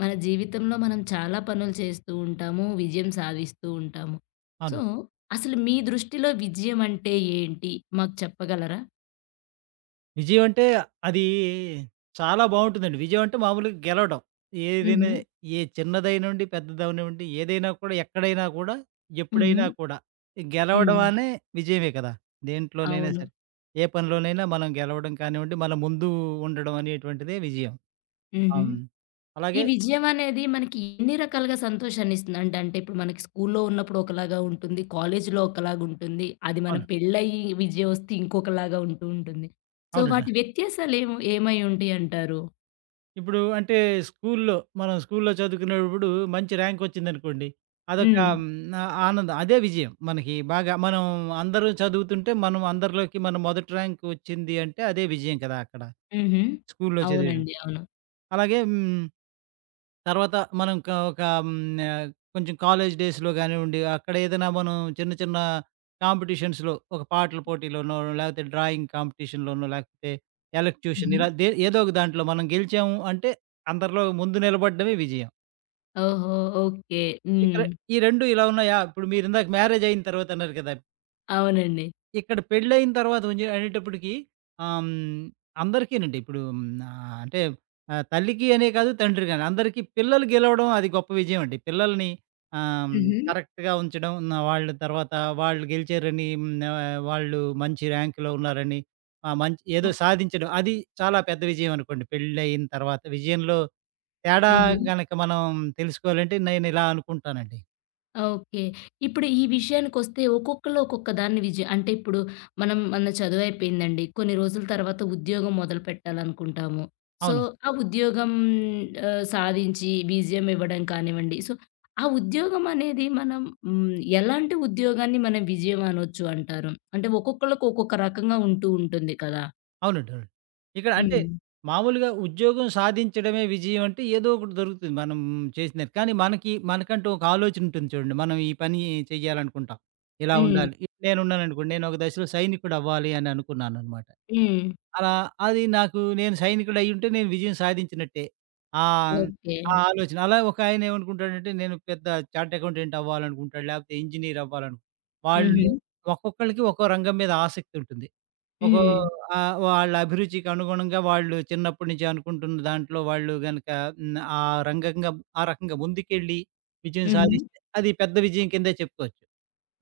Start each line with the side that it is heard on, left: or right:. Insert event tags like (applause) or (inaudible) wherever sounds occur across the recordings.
left: మన జీవితంలో మనం చాలా పనులు చేస్తూ ఉంటాము. విజయం సాధిస్తూ ఉంటాము. సో,
right: అవును.
left: అసలు మీ దృష్టిలో విజయం అంటే ఏంటి? మాకు చెప్పగలరా?
right: విజయం అంటే అది చాలా బావుంటుందండి. విజయం అంటే మామూలుగా గెలవడం. ఏదైనా
left: హుహు.
right: ఏ చిన్నదైనివ్వండి, పెద్దదవనివ్వండి, ఏదైనా కూడా, ఎక్కడైనా కూడా,
left: హుహు.
right: ఎప్పుడైనా కూడా గెలవడం
left: హ్మ్.
right: అనే విజయమే కదా! దేంట్లోనైనా
left: అవును.
right: సరే. ఏ పనిలోనైనా మనం గెలవడం కానివ్వండి, మన ముందు ఉండడం అనేటువంటిదే విజయం.
left: హుహు.
right: అవును.
left: ఈ
right: అలాగే.
left: విజయం అనేది మనకి ఎన్ని రకాలుగా సంతోషాన్నిస్తుంది? అంటే అంటే ఇప్పుడు మనకి స్కూల్లో ఉన్నప్పుడు ఒకలాగా ఉంటుంది. కాలేజీలో ఒకలాగుంటుంది. అది మన
right: అవును.
left: పెళ్ళయ్యి విజయం వస్తే ఇంకొకలాగా ఉంటూ ఉంటుంది. సో,
right: అవునండి.
left: వాటి వ్యత్యాసాలు ఏమై ఉంటాయంటారు?
right: ఇప్పుడు అంటే స్కూల్లో మనం స్కూల్లో చదువుకునేటప్పుడు మంచి ర్యాంక్ వచ్చిందనుకోండి. అదొక
left: హ్మ్.
right: ఆనందం. అదే విజయం. మనకి బాగా అందరూ చదువుతుంటే మనం అందరిలోకి మొదటి ర్యాంక్ వచ్చింది అంటే అదే విజయం కదా! అక్కడ
left: హుహు.
right: స్కూల్లో
left: అవునండి.
right: చదివేటప్పుడు.
left: అవును.
right: అలాగే. హ్మ్. తర్వాత మనం ఒక హ్మ్, ఆహ్, కొంచెం కాలేజ్ డేస్‌లో గానివ్వండి, అక్కడ ఏదైనా మనం చిన్న చిన్న కాంపిటీషన్స్‌లో ఒక పాటల పోటీలోనో, లేకపోతే డ్రాయింగ్ కాంపిటీషన్‌లోనో, లేకపోతే ఎలక్యూషన్,
left: హుహు.
right: ఇలా ఏదో ఒక దాంట్లో మనం గెలిచాము అంటే అందరిలో ముందు నిలబడడమే విజయం.
left: ఓహో! ఓకే.
right: ఇక్కడ
left: హ్మ్.
right: ఈ 2 ఇలా ఉన్నాయా? ఇప్పుడు మీరిందాక మ్యారేజ్ అయిన తర్వాత అన్నారు కదా!
left: అవునండి.
right: ఇక్కడ పెళ్ళయిన తర్వాత ఉంజే అనేటప్పటికి ఆహ్, హ్మ్, అందరికీనండి. ఇప్పుడు అంటే తల్లికి అనే కాదు, తండ్రి గాని అందరికీ పిల్లలు గెలవడం అది గొప్ప విజయం అండి. పిల్లల్ని ఆహ్, హ్మ్,
left: హుహు.
right: కరెక్ట్‌గా ఉంచడం, నా వాళ్ళ తర్వాత వాళ్ళు గెలిచారని, వాళ్ళు మంచి ర్యాంక్‌లో ఉన్నారని, మంచి ఏదో
left: ఓకే.
right: సాధించడం, అది చాలా పెద్ద విజయం అనుకోండి. పెళ్ళయిన తర్వాత విజయంలో తేడా
left: హుహు.
right: గనక మనం తెలుసుకోవాలంటే నేనిలా అనుకుంటానండి.
left: ఓకే. ఇప్పుడు ఈ విషయానికొస్తే ఒక్కొక్కళ్ళు ఒక్కొక్క దాన్ని అంటే ఇప్పుడు మనం మన చదువయిపోయిందండి. కొన్ని రోజుల తర్వాత ఉద్యోగం మొదలుపెట్టాలనుకుంటాము. సో,
right: అవును.
left: ఆ ఉద్యోగం సాధించి విజయం ఇవ్వడం కానివ్వండి. సో, ఆ ఉద్యోగం అనేది మనం హ్మ్, ఎలాంటి ఉద్యోగాన్ని మనం విజయం అనొచ్చు అంటారు? అంటే ఒక్కొక్కళ్ళకి ఒక్కొక్క రకంగా ఉంటూ ఉంటుంది కదా!
right: అవునండి. అవును. ఇక్కడ అంటే
left: హ్మ్.
right: మామూలుగా ఉద్యోగం సాధించడమే విజయం అంటే ఏదో ఒకటి దొరుకుతుంది. మనం చేసినది. కానీ మనకి, మనకంటూ ఒక ఆలోచన ఉంటుంది చూడండి. మనం ఈ పని చేయాలనుకుంటాం. ఇలా
left: హ్మ్.
right: ఉండాలి. ఇప్పుడు నేనున్నాననుకోండి. నేను ఒక దశలో సైనికుడవ్వాలి అని అనుకున్నాననమాట.
left: హ్మ్.
right: అలా అది నాకు, నేను సైనికుడయ్యుంటే నేను విజయం సాధించినట్టే. ఆహ్,
left: ఓకే.
right: ఆ ఆలోచన. అలా ఒక ఆయన ఏమనుకుంటాడంటే నేను పెద్ద చార్ట్ అకౌంటెంట్ అవ్వాలనుకుంటాడు, లేకపోతే ఇంజినీర్ అవ్వాలను వాళ్ళు.
left: హుహు.
right: ఒక్కొక్కళ్ళకి ఒక్కో రంగం మీద ఆసక్తి ఉంటుంది. ఒకొ
left: హ్మ్.
right: వాళ్ళ అభిరుచికి అనుగుణంగా వాళ్ళు చిన్నప్పటి నుంచి అనుకుంటున్న దాంట్లో వాళ్ళు గనక, ఆ రంగంగా, ఆ రకంగా ముందుకెళ్ళి విజయం
left: హుహు.
right: సాధిస్తే, అది పెద్ద విజయం కిందే చెప్పుకోవచ్చు.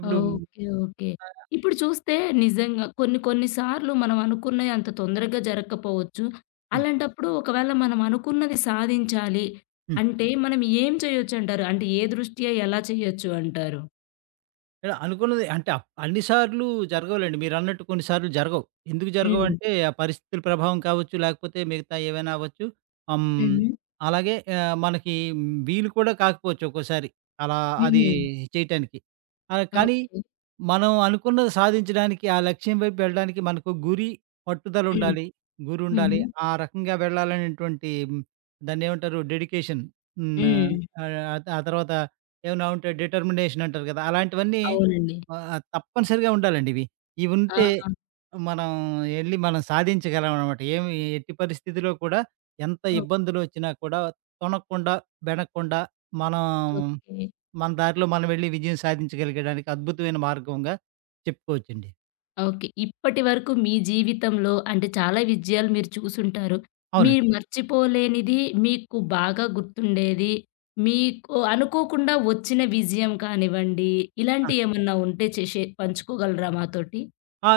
right: ఇప్పుడు.
left: ఓకే. ఓకే.
right: ఆహ్,
left: ఇప్పుడు చూస్తే నిజంగా కొన్ని కొన్ని సార్లు మనం అనుకున్నయి అంత తొందరగా జరగకపోవచ్చు.
right: హ్మ్.
left: అలాంటప్పుడు ఒకవేళ మనం అనుకున్నది సాధించాలి
right: హ్మ్.
left: అంటే మనం ఏం చేయొచ్చంటారు? అంటే ఏ దృష్ట్యా ఎలా చేయొచ్చు అంటారు?
right: ఇక్కడ అనుకున్నది అంటే అన్ని సార్లు జరగవులెండి. మీరన్నట్టు కొన్ని సార్లు జరగవు. ఎందుకు
left: హ్మ్.
right: జరగవంటే, ఆ పరిస్థితుల ప్రభావం కావచ్చు, లేకపోతే మిగతా ఏవైనా అవ్వచ్చు. ఆహ్, హ్మ్,
left: హుహు.
right: అలాగే మనకి వీలు కూడా కాకపోవచ్చు ఒక్కోసారి. అలా అది
left: హుహు.
right: చేయటానికి. కానీ
left: ఓకే.
right: మనం అనుకున్నది సాధించడానికి, ఆ లక్ష్యం వైపు వెళ్ళడానికి, మనకు గురి,
left: హ్మ్.
right: పట్టుదలుండాలి.
left: హుహు.
right: గురుండాలి. ఆ రకంగా వెళ్ళాలనేటువంటి దాన్నేమంటారు, డెడికేషన్. హ్మ్.
left: హ్మ్.
right: ఆ తర్వాత ఏమైనా ఉంటే డిటర్మినేషన్ అంటారు కదా! అలాంటివన్నీ
left: అవునండి.
right: తప్పనిసరిగా ఉండాలండి ఇవి. ఇవుంటే
left: ఆహా!
right: మనం ఎళ్లి మనం సాధించగలం అనమాట. ఏమి ఎట్టి పరిస్థితిలో కూడా, ఎంత
left: ఓకే.
right: ఇబ్బందులొచ్చినా కూడా తొణక్కుండా, బెనక్కుండా, మనం
left: ఓకే.
right: మన దారిలో మనం వెళ్లి విజయం సాధించగలిగడానికి అద్భుతమైన మార్గంగా చెప్పుకోవచ్చండి.
left: ఓకే. ఇప్పటి వరకు మీ జీవితంలో అంటే చాలా విజయాలు మీరు చూసుంటారు.
right: అవునండి.
left: మీరు మర్చిపోలేనిది, మీకు బాగా గుర్తుండేది, మీకు అనుకోకుండా వచ్చిన విజయం కానివ్వండి, ఇలాంటియేమన్నా ఉంటే చే షే పంచుకోగలరా మాతోటి?
right: ఆ!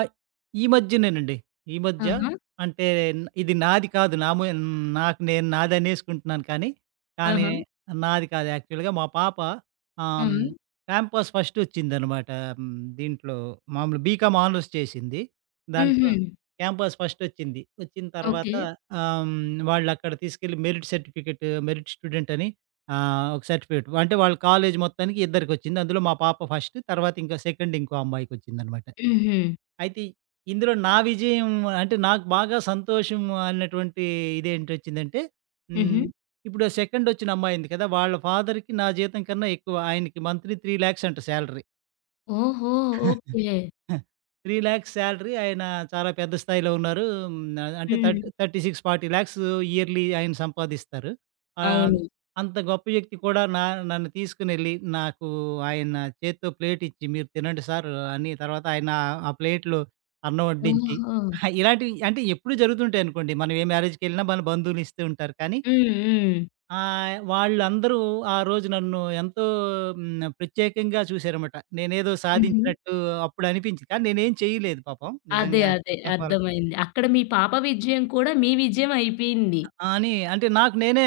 right: ఈ మధ్యనేనండి. ఈ మధ్య
left: ఆహా!
right: అంటే, ఇది నాది కాదు. నా ము నాకు నేను నాదనేసుకుంటున్నాను కానీ, కానీ
left: ఆహా!
right: నాది కాదు యాక్చువల్‌గా. మా పాప హ్మ్,
left: హ్మ్.
right: క్యాంపస్ ఫస్ట్ వచ్చిందనమాట. హ్మ్, దీంట్లో మామూలు బీకామ్ ఆనర్స్ చేసింది.
left: హుహు.
right: దాంట్లో క్యాంపస్ ఫస్ట్ వచ్చింది. వచ్చిన తర్వాత
left: ఓకే.
right: వాళ్ళక్కడ తీసుకెళ్ళి మెరిట్ సర్టిఫికేట్, మెరిట్ స్టూడెంట్ అని ఒక సర్టిఫికేట్, అంటే వాళ్ళ కాలేజ్ మొత్తానికి ఇద్దరికొచ్చింది. అందులో మా పాప ఫస్ట్, తర్వాత ఇంకా సెకండ్ ఇంకో అమ్మాయికొచ్చిందనమాట.
left: హుహు.
right: అయితే ఇందులో నా విజయం అంటే నాకు బాగా సంతోషం అన్నటువంటి ఇదేంటొచ్చిందంటే,
left: హుహు.
right: హ్మ్. ఇప్పుడు సెకండొచ్చిన అమ్మాయుంది కదా! వాళ్ళ ఫాదర్‌కి నా జీతం కన్నా ఎక్కువ. ఆయనకి మంత్లీ 3,00,000 అంట సాలరీ.
left: ఓహో! ఓకే.
right: 3 లాక్స్ సాలరీ. ఆయన చాలా పెద్ద స్థాయిలో ఉన్నారు. హ్మ్. అంటే
left: హ్మ్.
right: 36, 40 లాక్స్ ఇయర్‌లీ ఆయన సంపాదిస్తారు. ఆహ్,
left: అవును.
right: అంత గొప్ప వ్యక్తి కూడా నన్ను తీసుకొనెళ్ళి నాకు ఆయన చేత్తో ప్లేట్ ఇచ్చి, "మీరు తినండి సార్" అని, తర్వాత ఆయన ఆ ప్లేట్‌లో అన్నం వడ్డించి,
left: ఓహో!
right: ఇలాంటివి అంటే ఎప్పుడూ జరుగుతుంటాయనుకోండి. మనం ఏ మ్యారేజ్‌కెళ్ళినా మన బంధువులు ఇస్తూ ఉంటారు. కానీ
left: హ్మ్. హ్మ్.
right: వాళ్ళందరూ ఆ రోజు నన్ను ఎంతో హ్మ్. ప్రత్యేకంగా చూసారన్నమాట. నేనేదో
left: హుహు.
right: సాధించినట్టు అప్పుడనిపించింది. కానీ నేనేం చేయలేదు పాపం
left: అదే.
right: నిజంగా
left: అదే.
right: చెప్పాల
left: అర్థమైంది. అక్కడ మీ పాప విజయం కూడా మీ విజయం అయిపోయింది.
right: ఆ! అని. అంటే నాకు నేనే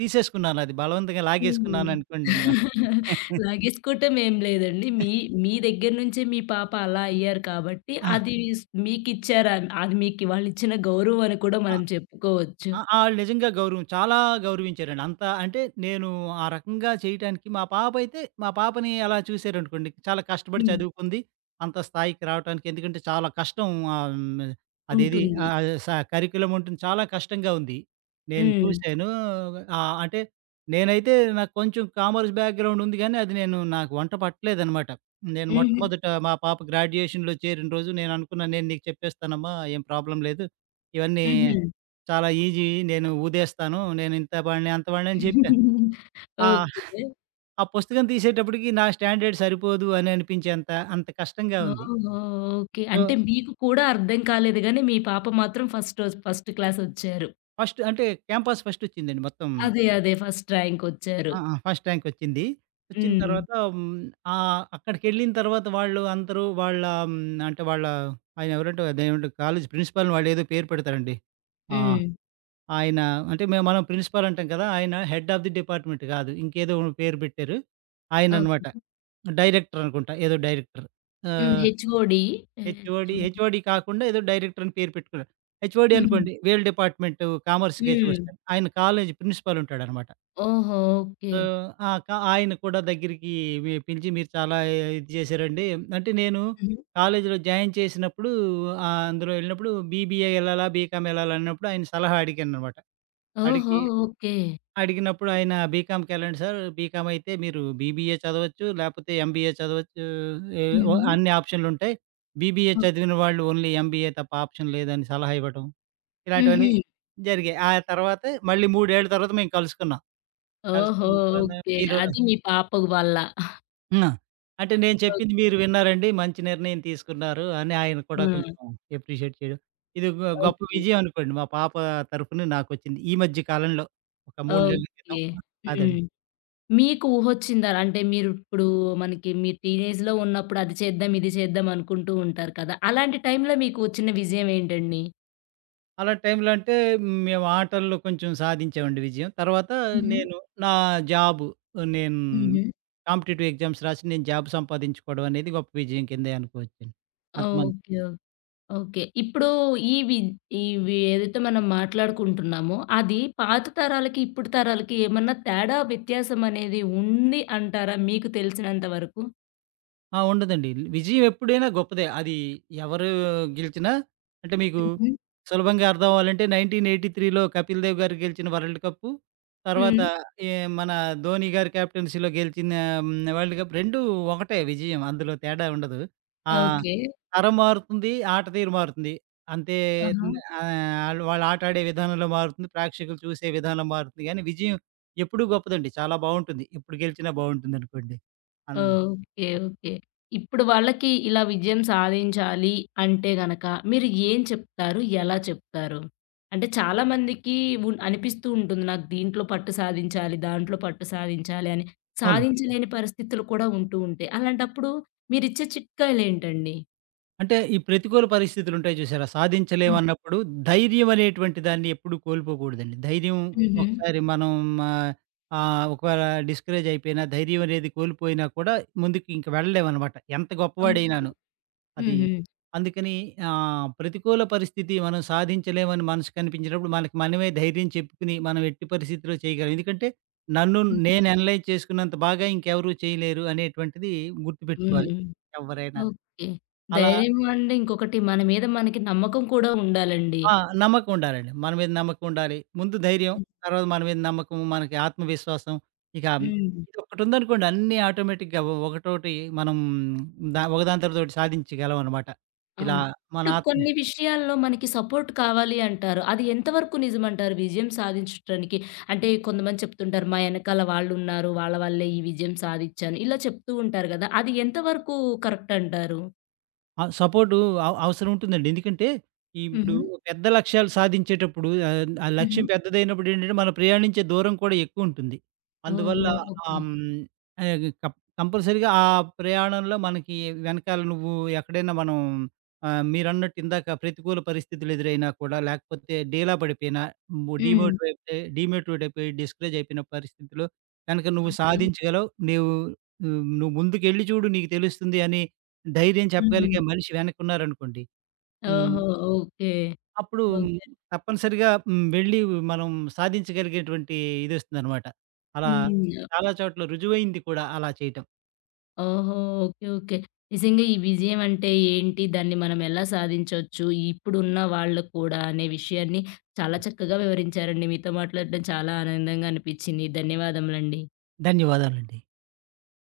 right: తీసేసుకున్నానది, బలవంతంగా
left: హ్మ్.
right: లాగేసుకున్నాననుకోండి ఇంక.
left: (laughs) లాగేసుకోవటం ఏం లేదండి. మీ మీ దగ్గర నుంచే మీ పాప అలా అయ్యారు కాబట్టి
right: ఆ!
left: అది స్ మీకిచ్చారు. అది మీకు వాళ్ళిచ్చిన గౌరవం అని కూడా
right: ఆ!
left: మనం చెప్పుకోవచ్చు.
right: ఆ! ఆళ్ళు నిజంగా గౌరవం చాలా గౌరవించారండి. అంత అంటే నేను ఆ రకంగా చేయటానికి, మా పాపని అలా చూసారనుకోండి, చాలా కష్టపడి
left: హ్మ్.
right: చదువుకుంది. అంత స్థాయికి రావటానికి, ఎందుకంటే చాలా కష్టం. ఆహ్, హ్మ్, అదేది
left: ఉంటుంది.
right: ఆహ్, స కరిక్యులమ్ ఉంటుంది. చాలా కష్టంగా ఉంది. నేను
left: హ్మ్.
right: చూసాను. అంటే నేనైతే నాకు కొంచెం కామర్స్ బ్యాక్‌గ్రౌండ్ ఉంది గానీ, అది నేను, నాకు వంట పట్టలేదనమాట. నేను
left: హుహు.
right: మొట్టమొదట మా పాప గ్రాడ్యుయేషన్‌లో చేరిన రోజు నేననుకున్నాను, "నేను నీకు చెప్పేస్తానమ్మా, ఏం ప్రాబ్లమ్ లేదు. ఇవన్నీ
left: హుహు.
right: చాలా ఈజీ, నేను ఊదేస్తాను. నేను ఇంత వాడిని, అంత వాడిని" అని చెప్పా.
left: (laughs)
right: ఆ!
left: ఓకే.
right: ఆ పుస్తకం తీసేటప్పటికి నా స్టాండర్డ్ సరిపోదు అని అనిపించేంత అంత కష్టంగా ఉంది.
left: ఓహో! ఓకే.
right: సో,
left: అంటే మీకు కూడా అర్థం కాలేదు గానీ మీ పాప మాత్రం ఫస్ట్ క్లాసొచ్చారు.
right: ఫస్ట్ అంటే క్యాంపస్ ఫస్ట్ వచ్చిందండి మొత్తం.
left: అదే. అదే. ఫస్ట్ ర్యాంకొచ్చారు.
right: ఆ! ఆ! ఫస్ట్ ర్యాంక్ వచ్చింది. వచ్చిన
left: హ్మ్.
right: తర్వాత అక్కడికెళ్ళిన తర్వాత వాళ్ళు అందరూ వాళ్ళ, హ్మ్, అంటే వాళ్ళ ఆయన, ఎవరంటే అదేమంటారు, కాలేజ్ ప్రిన్సిపాల్‌ని వాళ్ళేదో పేరు పెడతారండి. ఆ!
left: హ్మ్.
right: ఆయన అంటే మేము, మనం ప్రిన్సిపాల్ అంటాం కదా! ఆయన హెడ్ ఆఫ్ ది డిపార్ట్‌మెంట్ కాదు, ఇంకేదో పేరు పెట్టారు ఆయననమాట.
left: ఓకే.
right: డైరెక్టర్ అనుకుంటా. ఏదో డైరెక్టర్.
left: హ్మ్.
right: ఆహ్,
left: హెచ్‌ఓడి. హెచ్
right: హెచ్‌ఓడి, హెచ్‌ఓడి కాకుండా ఏదో డైరెక్టర్ అని పేరు పెట్టుకున్నాడు. హెచ్‌ఓడి
left: హ్మ్.
right: అనుకోండి వీళ్ళ డిపార్ట్‌మెంటు కామర్స్‌కే
left: హ్మ్.
right: చూస్తాడు. ఆయన కాలేజీ ప్రిన్సిపాల్ ఉంటాడనమాట.
left: ఓహో! ఓకే.
right: సో, ఆ! ఆయన కూడా దగ్గరికి పిలిచి, "మీరు చాలా ఇది చేశారండి." అంటే నేను
left: హుహు.
right: కాలేజీలో జాయిన్ చేసినప్పుడు, అందులో ఎళ్ళినప్పుడు, బీబీఏ ఎళ్ళాలా? బీకామ్ ఎళ్ళాలా? అన్నప్పుడు ఆయన సలహా అడిగాననమాట.
left: ఓహో!
right: అడిగి
left: ఓకే.
right: అడిగినప్పుడు ఆయన, "బీకామ్‌కెళ్ళండి సార్. బీకామ్ అయితే మీరు బీబీఏ చదవచ్చు, లేపోతే ఎంబీఏ చదవచ్చు. ఏ ఓ,
left: హుహు.
right: అన్ని ఆప్షన్‌లుంటాయి. BBA
left: okay.
right: చదివిన వాళ్ళు ఓన్లీ ఎంబీఏ తప్ప ఆప్షన్ లేదని" సలహా ఇవ్వటం. ఇలాంటివన్నీ
left: హుహు.
right: జరిగాయి. ఆ తర్వాత మళ్ళీ 3 ఏళ్ల తర్వాత మేము కలుసుకున్నాం.
left: ఓహో!
right: కలుసుకున్న తర్వాత
left: ఓకే.
right: మీరు,
left: అది మీ పాప వల్ల.
right: హ్మ్. అంటే నేను చెప్పింది
left: ఓకే.
right: మీరు విన్నారండి, మంచి నిర్ణయం తీసుకున్నారు అని ఆయన
left: ఆ!
right: కూడా కొంచెం అప్రిషియేట్ చేయడం, ఇది గొప్ప
left: ఓకే.
right: విజయం అనుకోండి. మా పాప తరపున నాకొచ్చింది. ఈ మధ్య కాలంలో, ఒక 3 నెలల క్రితం.
left: ఓకే.
right: అదండి.
left: హ్మ్. మీకు ఊహొచ్చిందా? అంటే మీరిప్పుడు మనకి మీ టీనేజ్‌లో ఉన్నప్పుడు అది చేద్దాం, ఇది చేద్దాం అనుకుంటూ ఉంటారు కదా! అలాంటి టైంలో మీకు వచ్చిన విజయం ఏంటండి?
right: అలాంటి టైంలో అంటే మేము ఆటల్లో కొంచెం సాధించామండి విజయం. తర్వాత
left: హుహు.
right: నేను నా జాబు నేను
left: హుహు.
right: కాంపిటీటివ్ ఎగ్జామ్స్ రాసి నేను జాబ్ సంపాదించుకోవడం అనేది గొప్ప విజయం కిందే అనుకోవచ్చండి. అంతమంది.
left: ఓకే. ఓకే. ఇప్పుడు ఇవి ఇవి ఏదైతే మనం మాట్లాడుకుంటున్నామో, అది పాత తరాలకి, ఇప్పుడు తరాలకి ఏమన్నా తేడా, వ్యత్యాసం అనేది ఉంది అంటారా మీకు తెలిసినంత వరకు?
right: ఆ! ఉండదండి. విజయం ఎప్పుడైనా గొప్పదే. అది ఎవరు గెలిచినా, అంటే మీకు
left: హుహు.
right: సులభంగా అర్థం అవ్వాలంటే, 1983లో కపిల్ దేవ్ గారు గెలిచిన వరల్డ్ కప్పు, తర్వాత
left: హ్మ్.
right: ఈ మన ధోని గారి కెప్టెన్సీలో గెలిచిన వరల్డ్ కప్ 2, ఒకటే విజయం. అందులో తేడా ఉండదు. ఆ!
left: ఓకే.
right: తరం మారుతుంది, ఆట తీరు మారుతుంది. అంతే.
left: ఆహా!
right: ఆహ్, ఆళ్ళు వాళ్ళు ఆట ఆడే విధానంలో మారుతుంది. ప్రేక్షకులు చూసే విధానం మారుతుంది. గానీ విజయం ఎప్పుడూ గొప్పదండి. చాలా బావుంటుంది. ఇప్పుడు గెలిచినా బావుంటుందనుకోండి. అన్
left: ఓకే. ఓకే. ఇప్పుడు వాళ్ళకి ఇలా విజయం సాధించాలి అంటే గనక మీరు ఏం చెప్తారు? ఎలా చెప్తారు? అంటే చాలా మందికి అనిపిస్తూ ఉంటుంది. నాకు దీంట్లో పట్టు సాధించాలి, దాంట్లో పట్టు సాధించాలి అని.
right: అవునండి.
left: సాధించలేని పరిస్థితులు కూడా ఉంటూ ఉంటాయి. అలాంటప్పుడు మీరిచ్చే చిట్కాలేంటండి?
right: అంటే ఈ ప్రతికూల పరిస్థితులుంటాయి చూసారా?
left: హ్మ్.
right: సాధించలేమన్నప్పుడు ధైర్యం అనేటువంటి దాన్ని ఎప్పుడూ కోల్పోకూడదండి. ధైర్యం
left: హుహు.
right: ఒకసారి మనం ఆహ్, ఆహ్, ఒకవేళ డిస్కరేజ్ అయిపోయినా, ధైర్యం అనేది కోల్పోయినా కూడా, ముందుకు ఇంక వెళ్ళలేమనమాట ఎంత
left: ఓకే.
right: గొప్పవాడైనాను. అది
left: హుహు.
right: అందుకని, ప్రతికూల పరిస్థితి మనం సాధించలేమని మనసు కనిపించినప్పుడు, మనకి మనమే ధైర్యం చెప్పుకుని మనం ఎట్టి పరిస్థితిలో చేయగలం. ఎందుకంటే నన్ను
left: హుహు.
right: నేను అనలైజ్ చేసుకున్నంత బాగా ఇంకెవరు చేయలేరు అనేటువంటిది గుర్తుపెట్టుకోవాలి
left: హ్మ్.
right: ఎవ్వరైనాను.
left: ఓకే.
right: అలా
left: ధైర్యం అంటే ఇంకొకటి మన మీద మనకి నమ్మకం కూడా ఉండాలండి.
right: ఆ! నమ్మకం ఉండాలండి. మన మీద నమ్మకం ఉండాలి. ముందు ధైర్యం,
left: హ్మ్.
right: తర్వాత మన మీద నమ్మకం, మనకి ఆత్మవిశ్వాసం ఇక
left: హ్మ్.
right: ఇదొక్కటుందనుకోండి, అన్నీ ఆటోమేటిక్‌గా ఒకటోటి మనం ఒకదాని తర్వాత ఒకటి సాధించగలం అనమాట. ఇలా
left: అవును.
right: మన
left: ఇప్పుడు
right: ఆత్మ.
left: కొన్ని విషయాల్లో మనకి సపోర్ట్ కావాలి అంటారు. అది ఎంతవరకు నిజమంటారు విజయం సాధించటానికి? అంటే కొంతమంది చెప్తుంటారు, "మా ఎనకాల వాళ్ళున్నారు. వాళ్ళ వల్లే ఈ విజయం సాధిచ్చాను." ఇలా చెప్తూ ఉంటారు గదా! అది ఎంతవరకు కరెక్ట్ అంటారు?
right: ఆ! సపోర్టు అవసరం ఉంటుందండి. ఎందుకంటే, ఇప్పుడు
left: హుహు.
right: పెద్ద లక్ష్యాలు సాధించేటప్పుడు, ఆ
left: హుహు.
right: లక్ష్యం పెద్దదైనప్పుడు ఏంటంటే, మనం ప్రయాణించే దూరం కూడా ఎక్కువుంటుంది. అందువల్ల
left: ఓహో! ఓకే.
right: ఆహ్, హ్మ్, ఆహ్, కప్ కంపల్సరీగా ఆ ప్రయాణంలో మనకి వెనకాల నువ్వు ఎక్కడైనా మనం, మీరన్నట్టు ఇందాక ప్రతికూల పరిస్థితులు ఎదురైనా కూడా, లేకపోతే డీలా పడిపోయినా, ము
left: హ్మ్.
right: డీమోటివైట్ డీమోటివేట్ అయిపోయి, డిస్కరేజ్ అయిపోయిన పరిస్థితిలో, "కనుక నువ్వు
left: ఓకే.
right: సాధించగలవు. నీవు నువ్వు ముందుకెళ్ళి చూడు నీకు తెలుస్తుంది" అని ధైర్యం
left: హ్మ్.
right: చెప్పగలిగే మనిషి వెనకున్నారనుకోండి, హ్మ్.
left: ఓహో! ఓకే.
right: అప్పుడు
left: ఓకే.
right: తప్పనిసరిగా హ్మ్. వెళ్ళి మనం సాధించగలిగేటువంటి ఇదొస్తుందనమాట. అలా
left: హ్మ్.
right: చాలా చోట్ల రుజువైంది కూడా అలా చేయటం.
left: ఓహో! ఓకే. ఓకే. నిజంగా ఈ విజయం అంటే ఏంటి? దాన్ని మనం ఎలా సాధించొచ్చు? ఇప్పుడున్న వాళ్ళకి కూడా అనే విషయాన్ని చాలా చక్కగా వివరించారండి. మీతో మాట్లాడడం చాలా ఆనందంగా అనిపిచ్చింది. ధన్యవాదములండి.
right: ధన్యవాదాలండి.